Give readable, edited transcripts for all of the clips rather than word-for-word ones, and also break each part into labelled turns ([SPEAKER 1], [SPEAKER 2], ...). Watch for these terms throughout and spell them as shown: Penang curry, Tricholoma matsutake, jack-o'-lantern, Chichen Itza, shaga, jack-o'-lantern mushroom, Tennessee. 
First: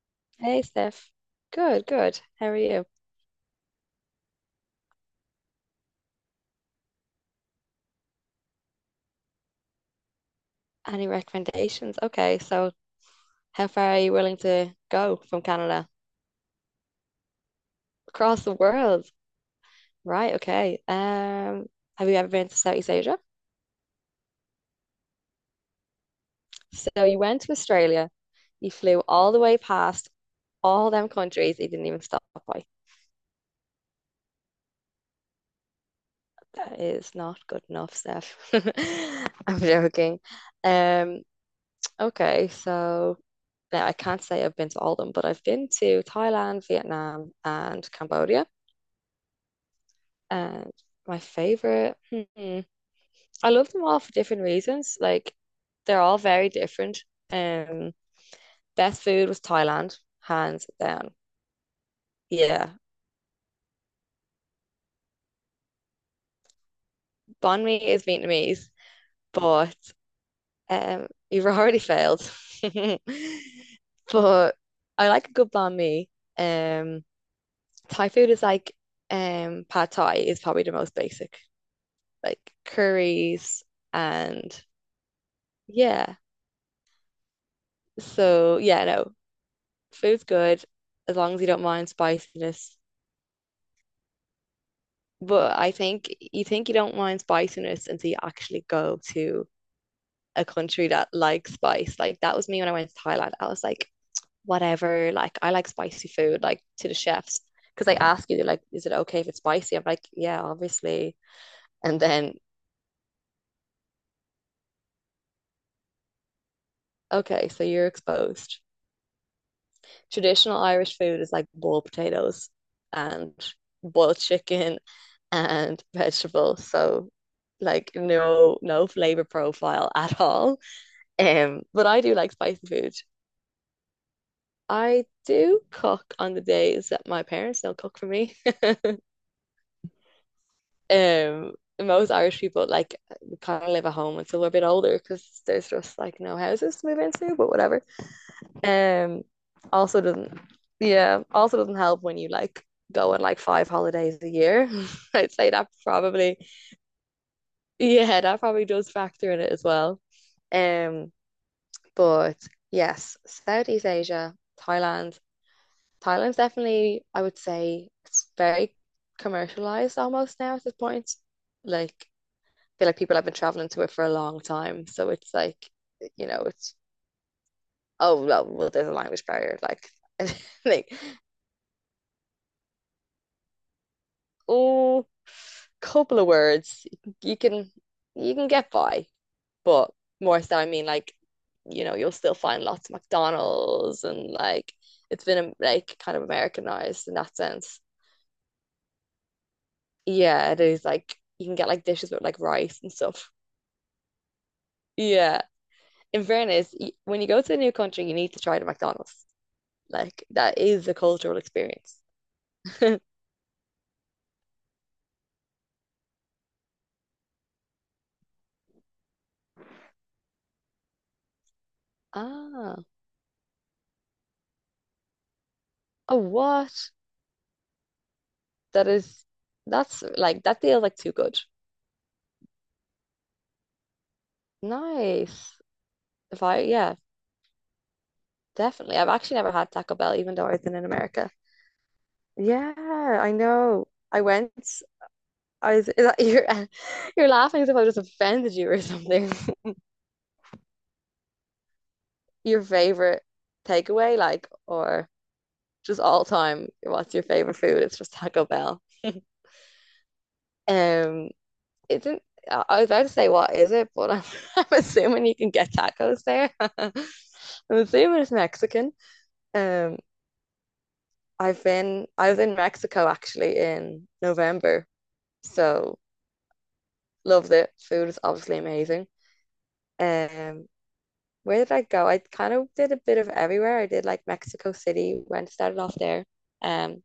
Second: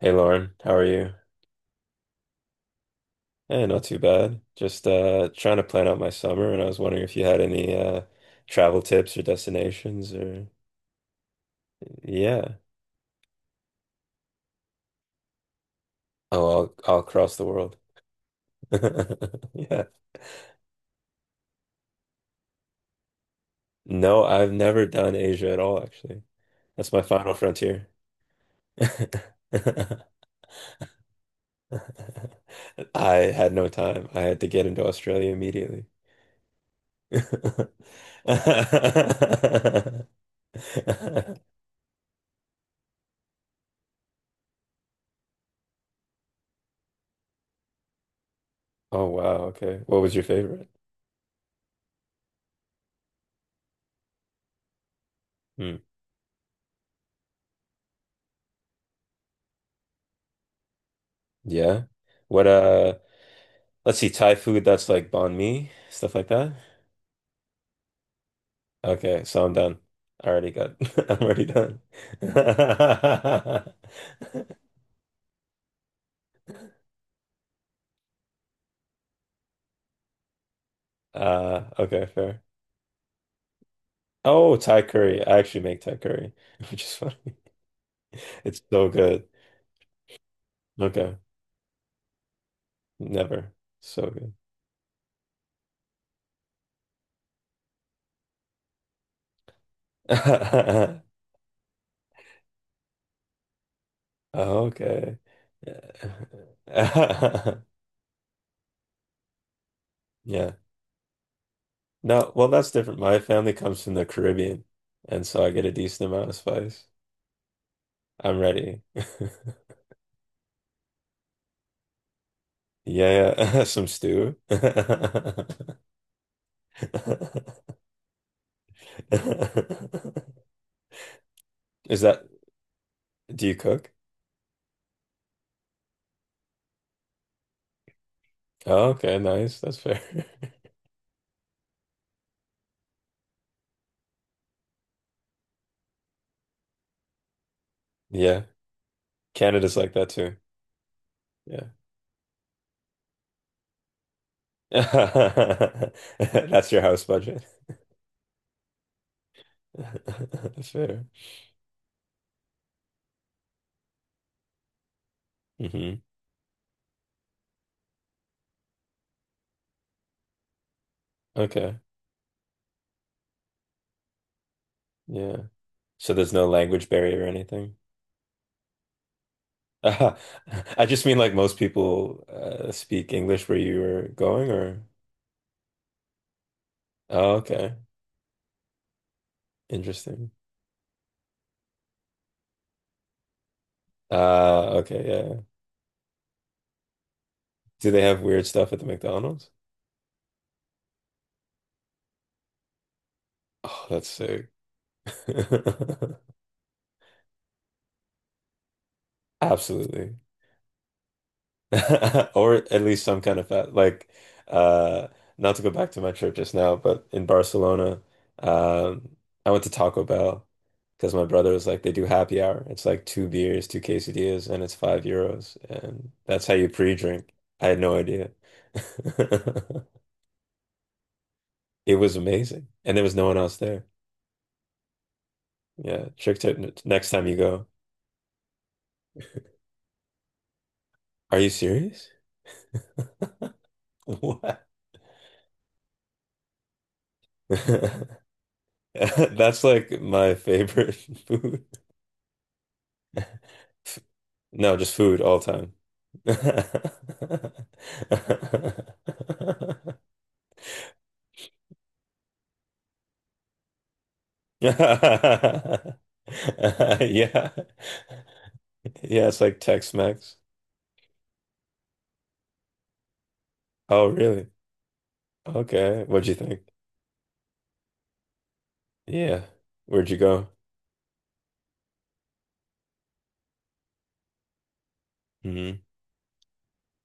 [SPEAKER 1] Hey Lauren,
[SPEAKER 2] Hey
[SPEAKER 1] how are
[SPEAKER 2] Steph.
[SPEAKER 1] you?
[SPEAKER 2] Good, good. How are you?
[SPEAKER 1] Eh, not too bad. Just trying to plan out my summer and I was wondering if you had any travel tips or destinations or
[SPEAKER 2] Any recommendations? Okay,
[SPEAKER 1] yeah.
[SPEAKER 2] so how far are you willing to go from Canada?
[SPEAKER 1] Oh, I'll cross the world.
[SPEAKER 2] Across the world.
[SPEAKER 1] Yeah.
[SPEAKER 2] Right, okay. Have you ever been to Southeast Asia?
[SPEAKER 1] No, I've never done Asia at all actually. That's my
[SPEAKER 2] So you
[SPEAKER 1] final
[SPEAKER 2] went to
[SPEAKER 1] frontier.
[SPEAKER 2] Australia, you flew all the way past all them countries you didn't even stop by.
[SPEAKER 1] I had no time. I had to get into Australia immediately.
[SPEAKER 2] That is not good enough, Steph. I'm joking. Um, okay, so now I can't say I've been to all of them, but I've been to Thailand, Vietnam, and Cambodia.
[SPEAKER 1] Oh wow, okay. What was your favorite?
[SPEAKER 2] And my favorite, I love them all for different reasons. Like
[SPEAKER 1] Hmm.
[SPEAKER 2] they're all very different. Um, Best food was Thailand, hands down.
[SPEAKER 1] Yeah. What
[SPEAKER 2] Yeah,
[SPEAKER 1] let's see, Thai food, that's like banh mi, stuff like that.
[SPEAKER 2] banh mi is Vietnamese,
[SPEAKER 1] Okay, so I'm
[SPEAKER 2] but
[SPEAKER 1] done. I already got I'm already
[SPEAKER 2] you've already
[SPEAKER 1] done.
[SPEAKER 2] failed. But I like a good banh mi. Um, Thai food is like pad Thai is probably the most basic,
[SPEAKER 1] Okay,
[SPEAKER 2] like
[SPEAKER 1] fair.
[SPEAKER 2] curries and
[SPEAKER 1] Oh, Thai curry. I actually make Thai
[SPEAKER 2] yeah.
[SPEAKER 1] curry, which is funny.
[SPEAKER 2] So
[SPEAKER 1] It's
[SPEAKER 2] yeah,
[SPEAKER 1] so
[SPEAKER 2] no.
[SPEAKER 1] good.
[SPEAKER 2] Food's good as
[SPEAKER 1] Okay.
[SPEAKER 2] long as you don't mind spiciness.
[SPEAKER 1] Never. So good.
[SPEAKER 2] But I think you don't mind spiciness until you actually go to a country that likes spice. Like that was me when I went to Thailand. I was like, whatever,
[SPEAKER 1] Okay.
[SPEAKER 2] like I like spicy
[SPEAKER 1] Yeah.
[SPEAKER 2] food, like to the chefs. Because they ask you, they're like, is it okay if it's spicy? I'm like, yeah,
[SPEAKER 1] Yeah.
[SPEAKER 2] obviously. And
[SPEAKER 1] No,
[SPEAKER 2] then,
[SPEAKER 1] well, that's different. My family comes from the Caribbean, and so I get a decent amount of spice.
[SPEAKER 2] okay, so you're
[SPEAKER 1] I'm
[SPEAKER 2] exposed.
[SPEAKER 1] ready.
[SPEAKER 2] Traditional Irish food is like boiled potatoes and
[SPEAKER 1] Yeah, yeah. Some
[SPEAKER 2] boiled
[SPEAKER 1] stew. Is
[SPEAKER 2] chicken and vegetables. So like no flavor profile at all. But I do
[SPEAKER 1] that,
[SPEAKER 2] like spicy food.
[SPEAKER 1] do you cook?
[SPEAKER 2] I do cook on the days that my parents don't cook for me.
[SPEAKER 1] Oh, okay, nice. That's fair.
[SPEAKER 2] Um, Most Irish people like kind of live at home until we're a bit older because there's just like no houses to move into, but whatever.
[SPEAKER 1] Yeah.
[SPEAKER 2] Um,
[SPEAKER 1] Canada's like
[SPEAKER 2] Also
[SPEAKER 1] that too.
[SPEAKER 2] doesn't, yeah, also
[SPEAKER 1] Yeah.
[SPEAKER 2] doesn't help when you like go on like five holidays a year. I'd say that probably,
[SPEAKER 1] That's your house budget.
[SPEAKER 2] yeah, that probably does factor in it as well.
[SPEAKER 1] Fair.
[SPEAKER 2] Um, but yes, Southeast Asia, Thailand.
[SPEAKER 1] Hmm.
[SPEAKER 2] Thailand's definitely, I would say, it's very commercialized almost now at this point.
[SPEAKER 1] Okay.
[SPEAKER 2] Like, I feel like people have been traveling to it for a long time, so it's
[SPEAKER 1] Yeah.
[SPEAKER 2] like,
[SPEAKER 1] So there's no
[SPEAKER 2] it's
[SPEAKER 1] language barrier or anything?
[SPEAKER 2] well there's a language barrier. Like,
[SPEAKER 1] Ah, I
[SPEAKER 2] like
[SPEAKER 1] just mean, like, most people speak English where you were going, or?
[SPEAKER 2] oh, couple of words,
[SPEAKER 1] Oh,
[SPEAKER 2] you can
[SPEAKER 1] okay.
[SPEAKER 2] you can get by, but
[SPEAKER 1] Interesting.
[SPEAKER 2] more so, I mean, like, you know, you'll still find lots of McDonald's and like
[SPEAKER 1] Okay,
[SPEAKER 2] it's
[SPEAKER 1] yeah.
[SPEAKER 2] been
[SPEAKER 1] Yeah.
[SPEAKER 2] like kind of Americanized in that sense.
[SPEAKER 1] Do they have weird stuff at the McDonald's?
[SPEAKER 2] Yeah, it is like you can get like dishes with like rice and stuff.
[SPEAKER 1] Oh, that's sick.
[SPEAKER 2] Yeah. In fairness, when you go to a new country, you need to try the McDonald's.
[SPEAKER 1] Absolutely.
[SPEAKER 2] Like that is a cultural experience.
[SPEAKER 1] Or at least some kind of fat. Like, uh, not to go back to my trip just now, but in Barcelona, um, I went to Taco Bell because my brother was like, they do happy hour.
[SPEAKER 2] Ah,
[SPEAKER 1] It's like two beers, two quesadillas, and it's €5. And
[SPEAKER 2] a
[SPEAKER 1] that's how you
[SPEAKER 2] what?
[SPEAKER 1] pre-drink. I had no idea.
[SPEAKER 2] That is that's like that feels like too good.
[SPEAKER 1] It was amazing. And there was no one else there.
[SPEAKER 2] Nice.
[SPEAKER 1] Yeah. Trick
[SPEAKER 2] If
[SPEAKER 1] tip
[SPEAKER 2] I yeah.
[SPEAKER 1] next time you go.
[SPEAKER 2] Definitely. I've actually never had Taco Bell, even though I've been in America.
[SPEAKER 1] Are you serious?
[SPEAKER 2] Yeah, I know. I
[SPEAKER 1] What?
[SPEAKER 2] went. I was, is that, you're, you're laughing as if I just offended you or something.
[SPEAKER 1] That's like my favorite food.
[SPEAKER 2] Your favorite takeaway, like,
[SPEAKER 1] No, just
[SPEAKER 2] or
[SPEAKER 1] food all time.
[SPEAKER 2] just all time, what's your favorite food? It's just Taco Bell. Um, it's not I was about to say, what is it? But I'm, I'm assuming you can get
[SPEAKER 1] Yeah.
[SPEAKER 2] tacos there. I'm assuming it's Mexican.
[SPEAKER 1] Yeah, it's like
[SPEAKER 2] Um,
[SPEAKER 1] Tex-Mex.
[SPEAKER 2] I've been, I was in Mexico actually in
[SPEAKER 1] Oh, really?
[SPEAKER 2] November. So
[SPEAKER 1] Okay. What'd you think?
[SPEAKER 2] loved it. Food is obviously amazing.
[SPEAKER 1] Yeah. Where'd you go?
[SPEAKER 2] Um, where did I go? I kind of did a bit of everywhere. I did like Mexico City, went started
[SPEAKER 1] Hmm.
[SPEAKER 2] off there. Um,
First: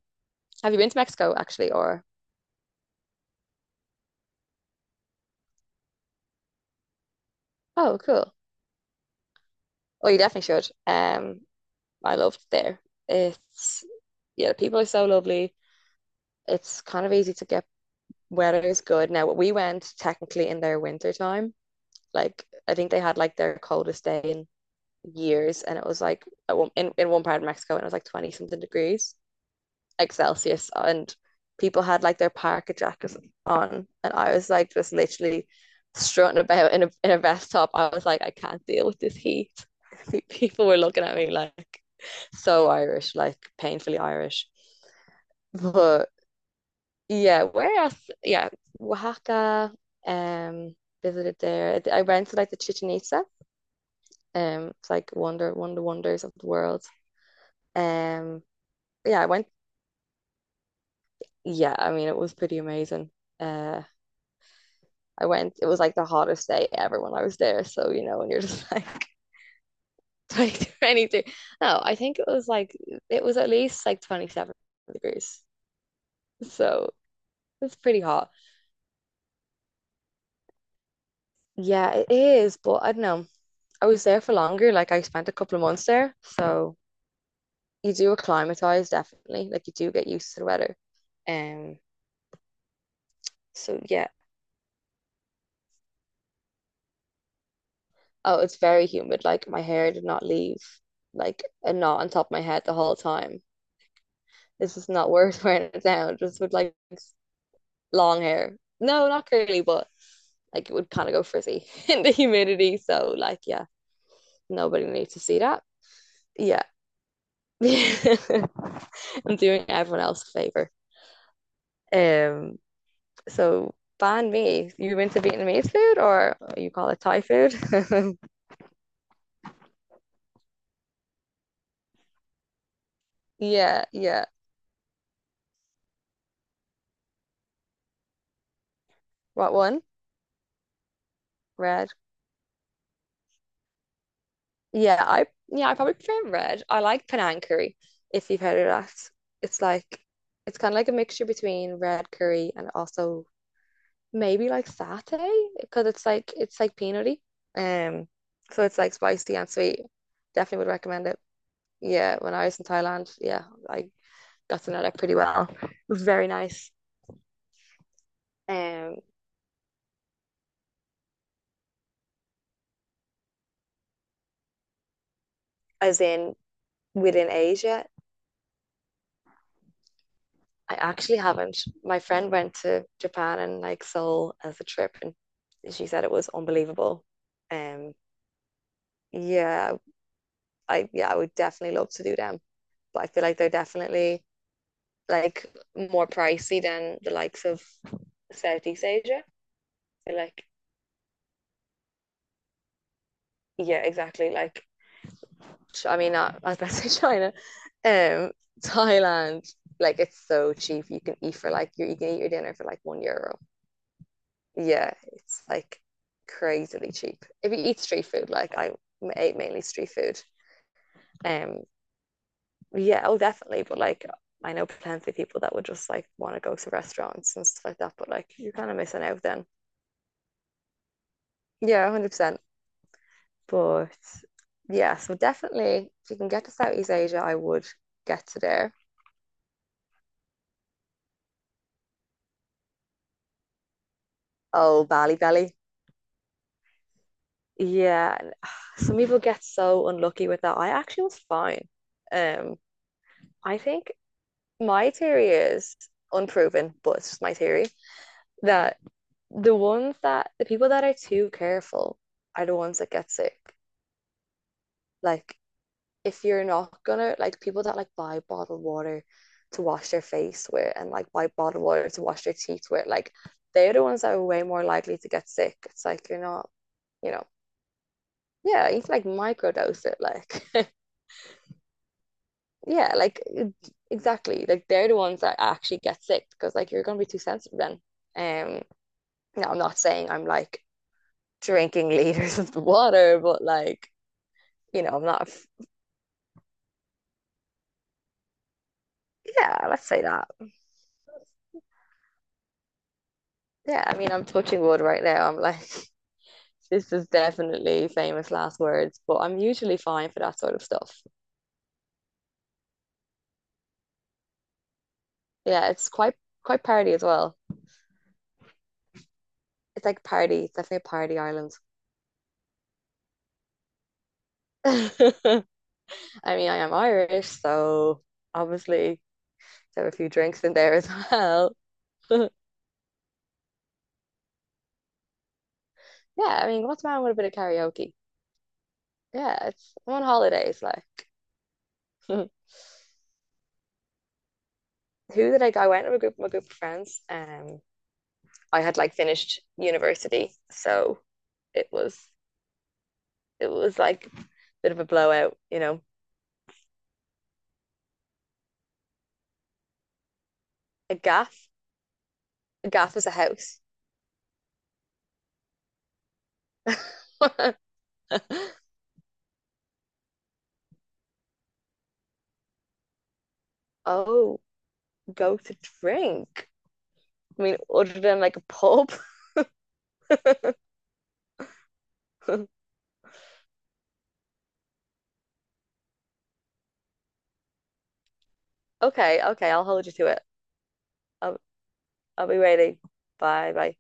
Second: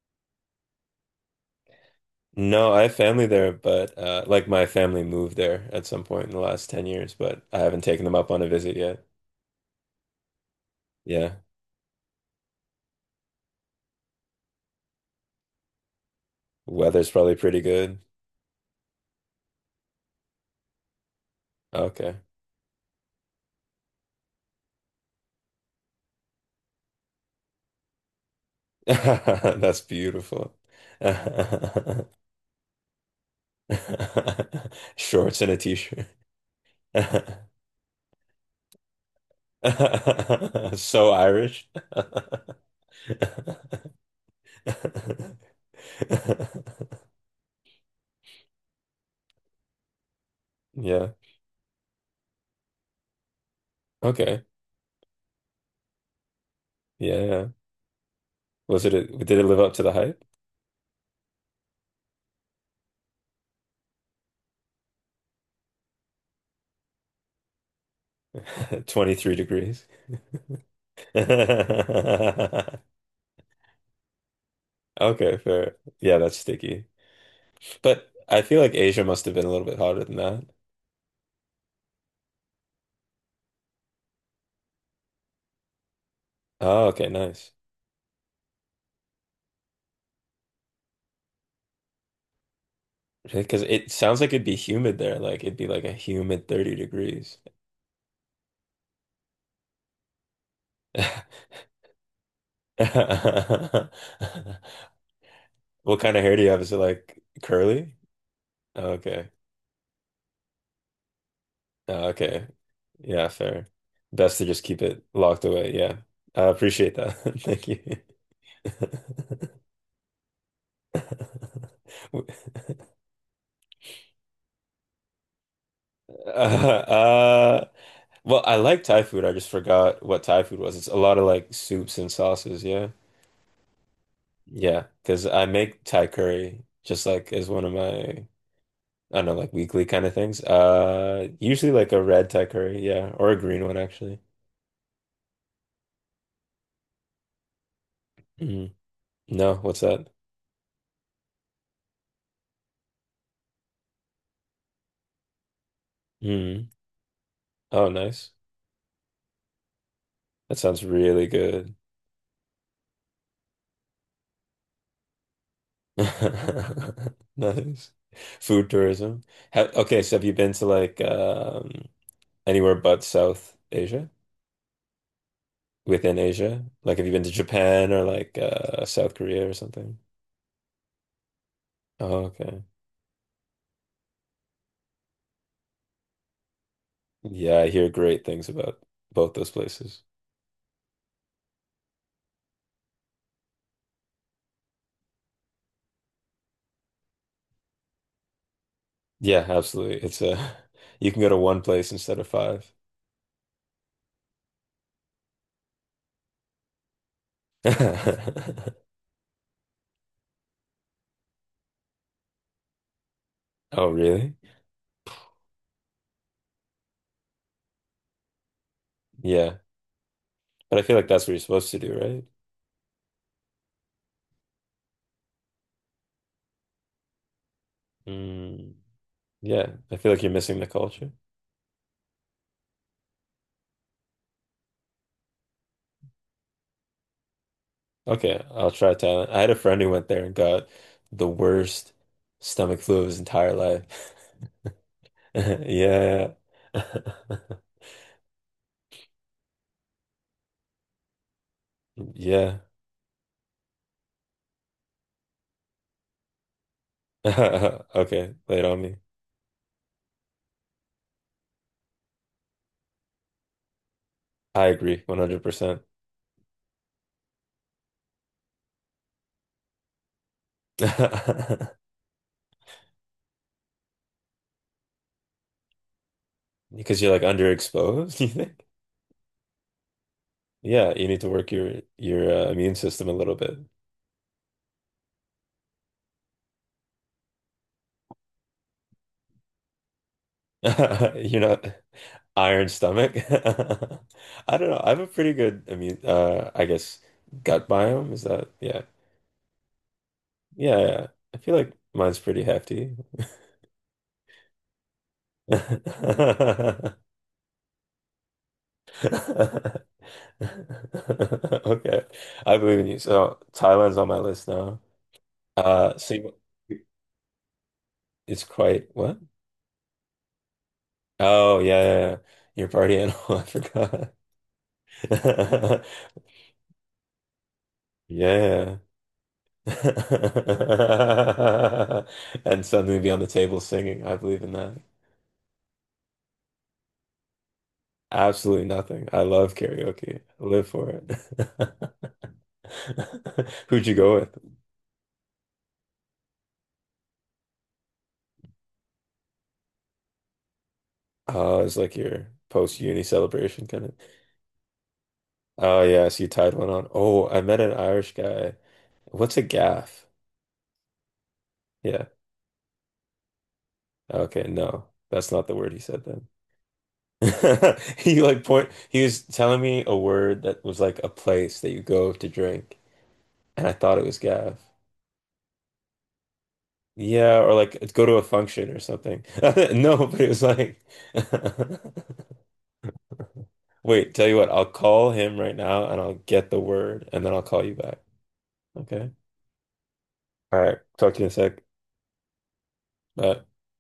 [SPEAKER 2] have you been to Mexico actually, or
[SPEAKER 1] No, I have family there, but like, my family moved there at some point in the last 10 years, but I haven't
[SPEAKER 2] oh,
[SPEAKER 1] taken them up
[SPEAKER 2] cool.
[SPEAKER 1] on a visit yet.
[SPEAKER 2] Oh, you definitely should.
[SPEAKER 1] Yeah.
[SPEAKER 2] I loved there. It's yeah, the people are so lovely. It's kind
[SPEAKER 1] Weather's
[SPEAKER 2] of easy
[SPEAKER 1] probably
[SPEAKER 2] to
[SPEAKER 1] pretty
[SPEAKER 2] get.
[SPEAKER 1] good.
[SPEAKER 2] Weather is good. Now, we went technically in their winter time.
[SPEAKER 1] Okay.
[SPEAKER 2] Like I think they had like their coldest day in years, and it was like at one, in one part of Mexico, and it was like 20 something degrees.
[SPEAKER 1] That's beautiful.
[SPEAKER 2] Excelsius and people had like their parka jackets on and I was like just
[SPEAKER 1] Shorts
[SPEAKER 2] literally
[SPEAKER 1] and a t-shirt.
[SPEAKER 2] strutting about in a vest top. I was like, I can't deal with this heat. People were looking
[SPEAKER 1] So
[SPEAKER 2] at me
[SPEAKER 1] Irish.
[SPEAKER 2] like so Irish, like painfully Irish. But yeah, where else? Yeah, Oaxaca. Um,
[SPEAKER 1] Yeah.
[SPEAKER 2] Visited there. I went to like the Chichen Itza.
[SPEAKER 1] Okay.
[SPEAKER 2] It's like wonder, one of the wonders of the world.
[SPEAKER 1] Yeah, yeah.
[SPEAKER 2] Um,
[SPEAKER 1] Was it a,
[SPEAKER 2] yeah, I
[SPEAKER 1] did it
[SPEAKER 2] went.
[SPEAKER 1] live up to the hype?
[SPEAKER 2] Yeah, I mean, it was pretty amazing. Uh, I went, it was like the hottest day ever when I was there. So, you know, when you're just like
[SPEAKER 1] 23 degrees.
[SPEAKER 2] 22, 23. No, I think it was like, it was at least like 27
[SPEAKER 1] Okay,
[SPEAKER 2] degrees.
[SPEAKER 1] fair. Yeah, that's sticky.
[SPEAKER 2] So it's pretty
[SPEAKER 1] But
[SPEAKER 2] hot.
[SPEAKER 1] I feel like Asia must have been a little bit hotter than that.
[SPEAKER 2] Yeah, it is. But I don't know. I was there for longer. Like I spent a couple of months there. So
[SPEAKER 1] Oh, okay, nice.
[SPEAKER 2] you do acclimatize, definitely. Like you do get used to the weather. Um,
[SPEAKER 1] Because
[SPEAKER 2] so
[SPEAKER 1] it
[SPEAKER 2] yeah.
[SPEAKER 1] sounds like it'd be humid there. Like, it'd be like a humid 30 degrees.
[SPEAKER 2] Oh, it's very humid. Like my hair did not leave like a knot on top of my head the whole time. This is not worth wearing it
[SPEAKER 1] What kind
[SPEAKER 2] down.
[SPEAKER 1] of hair
[SPEAKER 2] Just
[SPEAKER 1] do you
[SPEAKER 2] would
[SPEAKER 1] have? Is
[SPEAKER 2] like
[SPEAKER 1] it like curly?
[SPEAKER 2] long hair.
[SPEAKER 1] Oh,
[SPEAKER 2] No,
[SPEAKER 1] okay.
[SPEAKER 2] not curly, but like it would kind of go frizzy in
[SPEAKER 1] Oh,
[SPEAKER 2] the
[SPEAKER 1] okay.
[SPEAKER 2] humidity. So
[SPEAKER 1] Yeah,
[SPEAKER 2] like, yeah,
[SPEAKER 1] fair. Best to just keep
[SPEAKER 2] nobody
[SPEAKER 1] it
[SPEAKER 2] needs to see
[SPEAKER 1] locked
[SPEAKER 2] that.
[SPEAKER 1] away. Yeah. I
[SPEAKER 2] Yeah.
[SPEAKER 1] appreciate that. Thank
[SPEAKER 2] I'm doing everyone else a favor.
[SPEAKER 1] you.
[SPEAKER 2] Um, so ban me. You into Vietnamese food
[SPEAKER 1] Uh,
[SPEAKER 2] or you call it Thai food?
[SPEAKER 1] uh, well, I like Thai food. I just forgot what Thai food was. It's a lot of like soups and sauces. Yeah.
[SPEAKER 2] Yeah, yeah.
[SPEAKER 1] Yeah. Because I make Thai curry just like as one of my, I don't know, like
[SPEAKER 2] What one?
[SPEAKER 1] weekly kind of things. Usually
[SPEAKER 2] Red.
[SPEAKER 1] like a red Thai curry, yeah, or a green one actually.
[SPEAKER 2] Yeah, I probably prefer red. I like Penang curry, if you've heard of
[SPEAKER 1] Mm.
[SPEAKER 2] that.
[SPEAKER 1] No,
[SPEAKER 2] It's
[SPEAKER 1] what's
[SPEAKER 2] like
[SPEAKER 1] that?
[SPEAKER 2] it's kind of like a mixture between red curry and also maybe like satay because it's
[SPEAKER 1] Mm.
[SPEAKER 2] like peanutty.
[SPEAKER 1] Oh,
[SPEAKER 2] Um,
[SPEAKER 1] nice.
[SPEAKER 2] so it's like spicy and sweet.
[SPEAKER 1] That
[SPEAKER 2] Definitely would
[SPEAKER 1] sounds
[SPEAKER 2] recommend it.
[SPEAKER 1] really good.
[SPEAKER 2] Yeah, when I was in Thailand, yeah, I got to know that pretty well. It was very nice.
[SPEAKER 1] Nice. Food
[SPEAKER 2] Um,
[SPEAKER 1] tourism. Ha, okay, so have you been to like, anywhere but South Asia?
[SPEAKER 2] as
[SPEAKER 1] Within
[SPEAKER 2] in
[SPEAKER 1] Asia? Like, have you been
[SPEAKER 2] within
[SPEAKER 1] to
[SPEAKER 2] Asia,
[SPEAKER 1] Japan or like, South Korea or something?
[SPEAKER 2] I actually haven't. My
[SPEAKER 1] Oh,
[SPEAKER 2] friend went
[SPEAKER 1] okay.
[SPEAKER 2] to Japan and like Seoul as a trip, and she said it was unbelievable.
[SPEAKER 1] Yeah, I hear
[SPEAKER 2] Um,
[SPEAKER 1] great things about both those
[SPEAKER 2] yeah,
[SPEAKER 1] places.
[SPEAKER 2] yeah, I would definitely love to do them. But I feel like they're definitely like more pricey than the likes of Southeast Asia.
[SPEAKER 1] Yeah, absolutely.
[SPEAKER 2] So,
[SPEAKER 1] It's
[SPEAKER 2] like,
[SPEAKER 1] a you can go to one place instead of five.
[SPEAKER 2] yeah, exactly. Like, I mean, not, I was about to say China, um, Thailand. Like, it's so cheap. You can eat for like you can eat your dinner for like €1.
[SPEAKER 1] Oh, really?
[SPEAKER 2] Yeah, it's like crazily cheap. If you eat street food, like I ate
[SPEAKER 1] Yeah.
[SPEAKER 2] mainly street food.
[SPEAKER 1] But I feel like that's what you're
[SPEAKER 2] Um,
[SPEAKER 1] supposed to do, right?
[SPEAKER 2] yeah, oh, definitely. But like, I know plenty of people that would just like want to go to restaurants and stuff like that. But like, you're kind
[SPEAKER 1] Mm,
[SPEAKER 2] of missing out then.
[SPEAKER 1] yeah. I feel like you're missing the culture.
[SPEAKER 2] Yeah, 100%. But yeah, so definitely if you can get to Southeast Asia, I would get to
[SPEAKER 1] Okay, I'll
[SPEAKER 2] there.
[SPEAKER 1] try Thailand. I had a friend who went there and got the worst stomach flu of his entire life.
[SPEAKER 2] Oh, Bali, Bali,
[SPEAKER 1] Yeah.
[SPEAKER 2] yeah, some people get so unlucky with that. I actually was fine. Um,
[SPEAKER 1] Yeah.
[SPEAKER 2] I think my theory is unproven, but it's just my theory
[SPEAKER 1] Okay, lay it
[SPEAKER 2] that
[SPEAKER 1] on me.
[SPEAKER 2] the people that are too careful are the ones that get sick.
[SPEAKER 1] I agree
[SPEAKER 2] Like
[SPEAKER 1] 100%.
[SPEAKER 2] if you're not gonna like people that like buy bottled water to wash their face with and like buy bottled water to wash their teeth with, like they're the ones that are way more likely to get sick. It's like you're not,
[SPEAKER 1] Because
[SPEAKER 2] you
[SPEAKER 1] you're like
[SPEAKER 2] know,
[SPEAKER 1] underexposed, you think?
[SPEAKER 2] yeah, you can like microdose it, like
[SPEAKER 1] Yeah, you need to work your immune
[SPEAKER 2] yeah,
[SPEAKER 1] system a
[SPEAKER 2] like
[SPEAKER 1] little bit.
[SPEAKER 2] exactly. Like they're the ones that actually get sick because like you're gonna be too sensitive then. Um, Now I'm not saying I'm like
[SPEAKER 1] You're not
[SPEAKER 2] drinking liters of the
[SPEAKER 1] iron stomach.
[SPEAKER 2] water, but like,
[SPEAKER 1] I don't know.
[SPEAKER 2] you
[SPEAKER 1] I
[SPEAKER 2] know,
[SPEAKER 1] have
[SPEAKER 2] I'm
[SPEAKER 1] a
[SPEAKER 2] not,
[SPEAKER 1] pretty good immune I guess gut biome, is that, yeah.
[SPEAKER 2] yeah, let's say that.
[SPEAKER 1] Yeah, yeah. I feel like mine's pretty hefty.
[SPEAKER 2] Yeah, I mean, I'm touching wood right now. I'm like, this is definitely famous last words, but I'm usually fine for that sort of stuff.
[SPEAKER 1] Okay. I believe in you. So Thailand's on my list now.
[SPEAKER 2] Yeah, it's
[SPEAKER 1] So you-
[SPEAKER 2] quite party as well.
[SPEAKER 1] it's quite what?
[SPEAKER 2] It's like party, it's definitely a party Ireland.
[SPEAKER 1] Oh yeah, yeah, yeah. Your party animal, I forgot.
[SPEAKER 2] I mean, I am Irish, so
[SPEAKER 1] Yeah.
[SPEAKER 2] obviously
[SPEAKER 1] Yeah.
[SPEAKER 2] there are a few drinks in there as well.
[SPEAKER 1] And suddenly be on the table singing. I believe in that.
[SPEAKER 2] Yeah, I mean, what's wrong with a bit of karaoke?
[SPEAKER 1] Absolutely nothing. I
[SPEAKER 2] Yeah,
[SPEAKER 1] love
[SPEAKER 2] it's I'm on
[SPEAKER 1] karaoke. I
[SPEAKER 2] holidays,
[SPEAKER 1] live for
[SPEAKER 2] like.
[SPEAKER 1] it.
[SPEAKER 2] Who
[SPEAKER 1] Who'd you go with?
[SPEAKER 2] did I go? I went with a group, my group of friends. I had like finished university, so it
[SPEAKER 1] It's like
[SPEAKER 2] was
[SPEAKER 1] your post-uni celebration kind of.
[SPEAKER 2] like a bit of a blowout, you
[SPEAKER 1] Oh
[SPEAKER 2] know,
[SPEAKER 1] yeah, so you tied one on. Oh, I met an Irish guy. What's a gaff?
[SPEAKER 2] a gaff.
[SPEAKER 1] Yeah.
[SPEAKER 2] A gaff is a house.
[SPEAKER 1] Okay, no. That's not the word he said then. He like point he was telling me a word that was like a place that you go to drink, and I thought it was
[SPEAKER 2] Oh,
[SPEAKER 1] gaff.
[SPEAKER 2] go to drink.
[SPEAKER 1] Yeah,
[SPEAKER 2] I
[SPEAKER 1] or
[SPEAKER 2] mean,
[SPEAKER 1] like
[SPEAKER 2] other
[SPEAKER 1] go to
[SPEAKER 2] than
[SPEAKER 1] a
[SPEAKER 2] like a
[SPEAKER 1] function or
[SPEAKER 2] pub.
[SPEAKER 1] something. No, but it was like, wait, tell you what, I'll call him right now and I'll get the word and then I'll call you back. Okay.
[SPEAKER 2] Okay, okay, I'll hold you to it.
[SPEAKER 1] All right. Talk to you in a
[SPEAKER 2] I'll,
[SPEAKER 1] sec.
[SPEAKER 2] I'll be waiting.
[SPEAKER 1] Bye.
[SPEAKER 2] Bye, bye.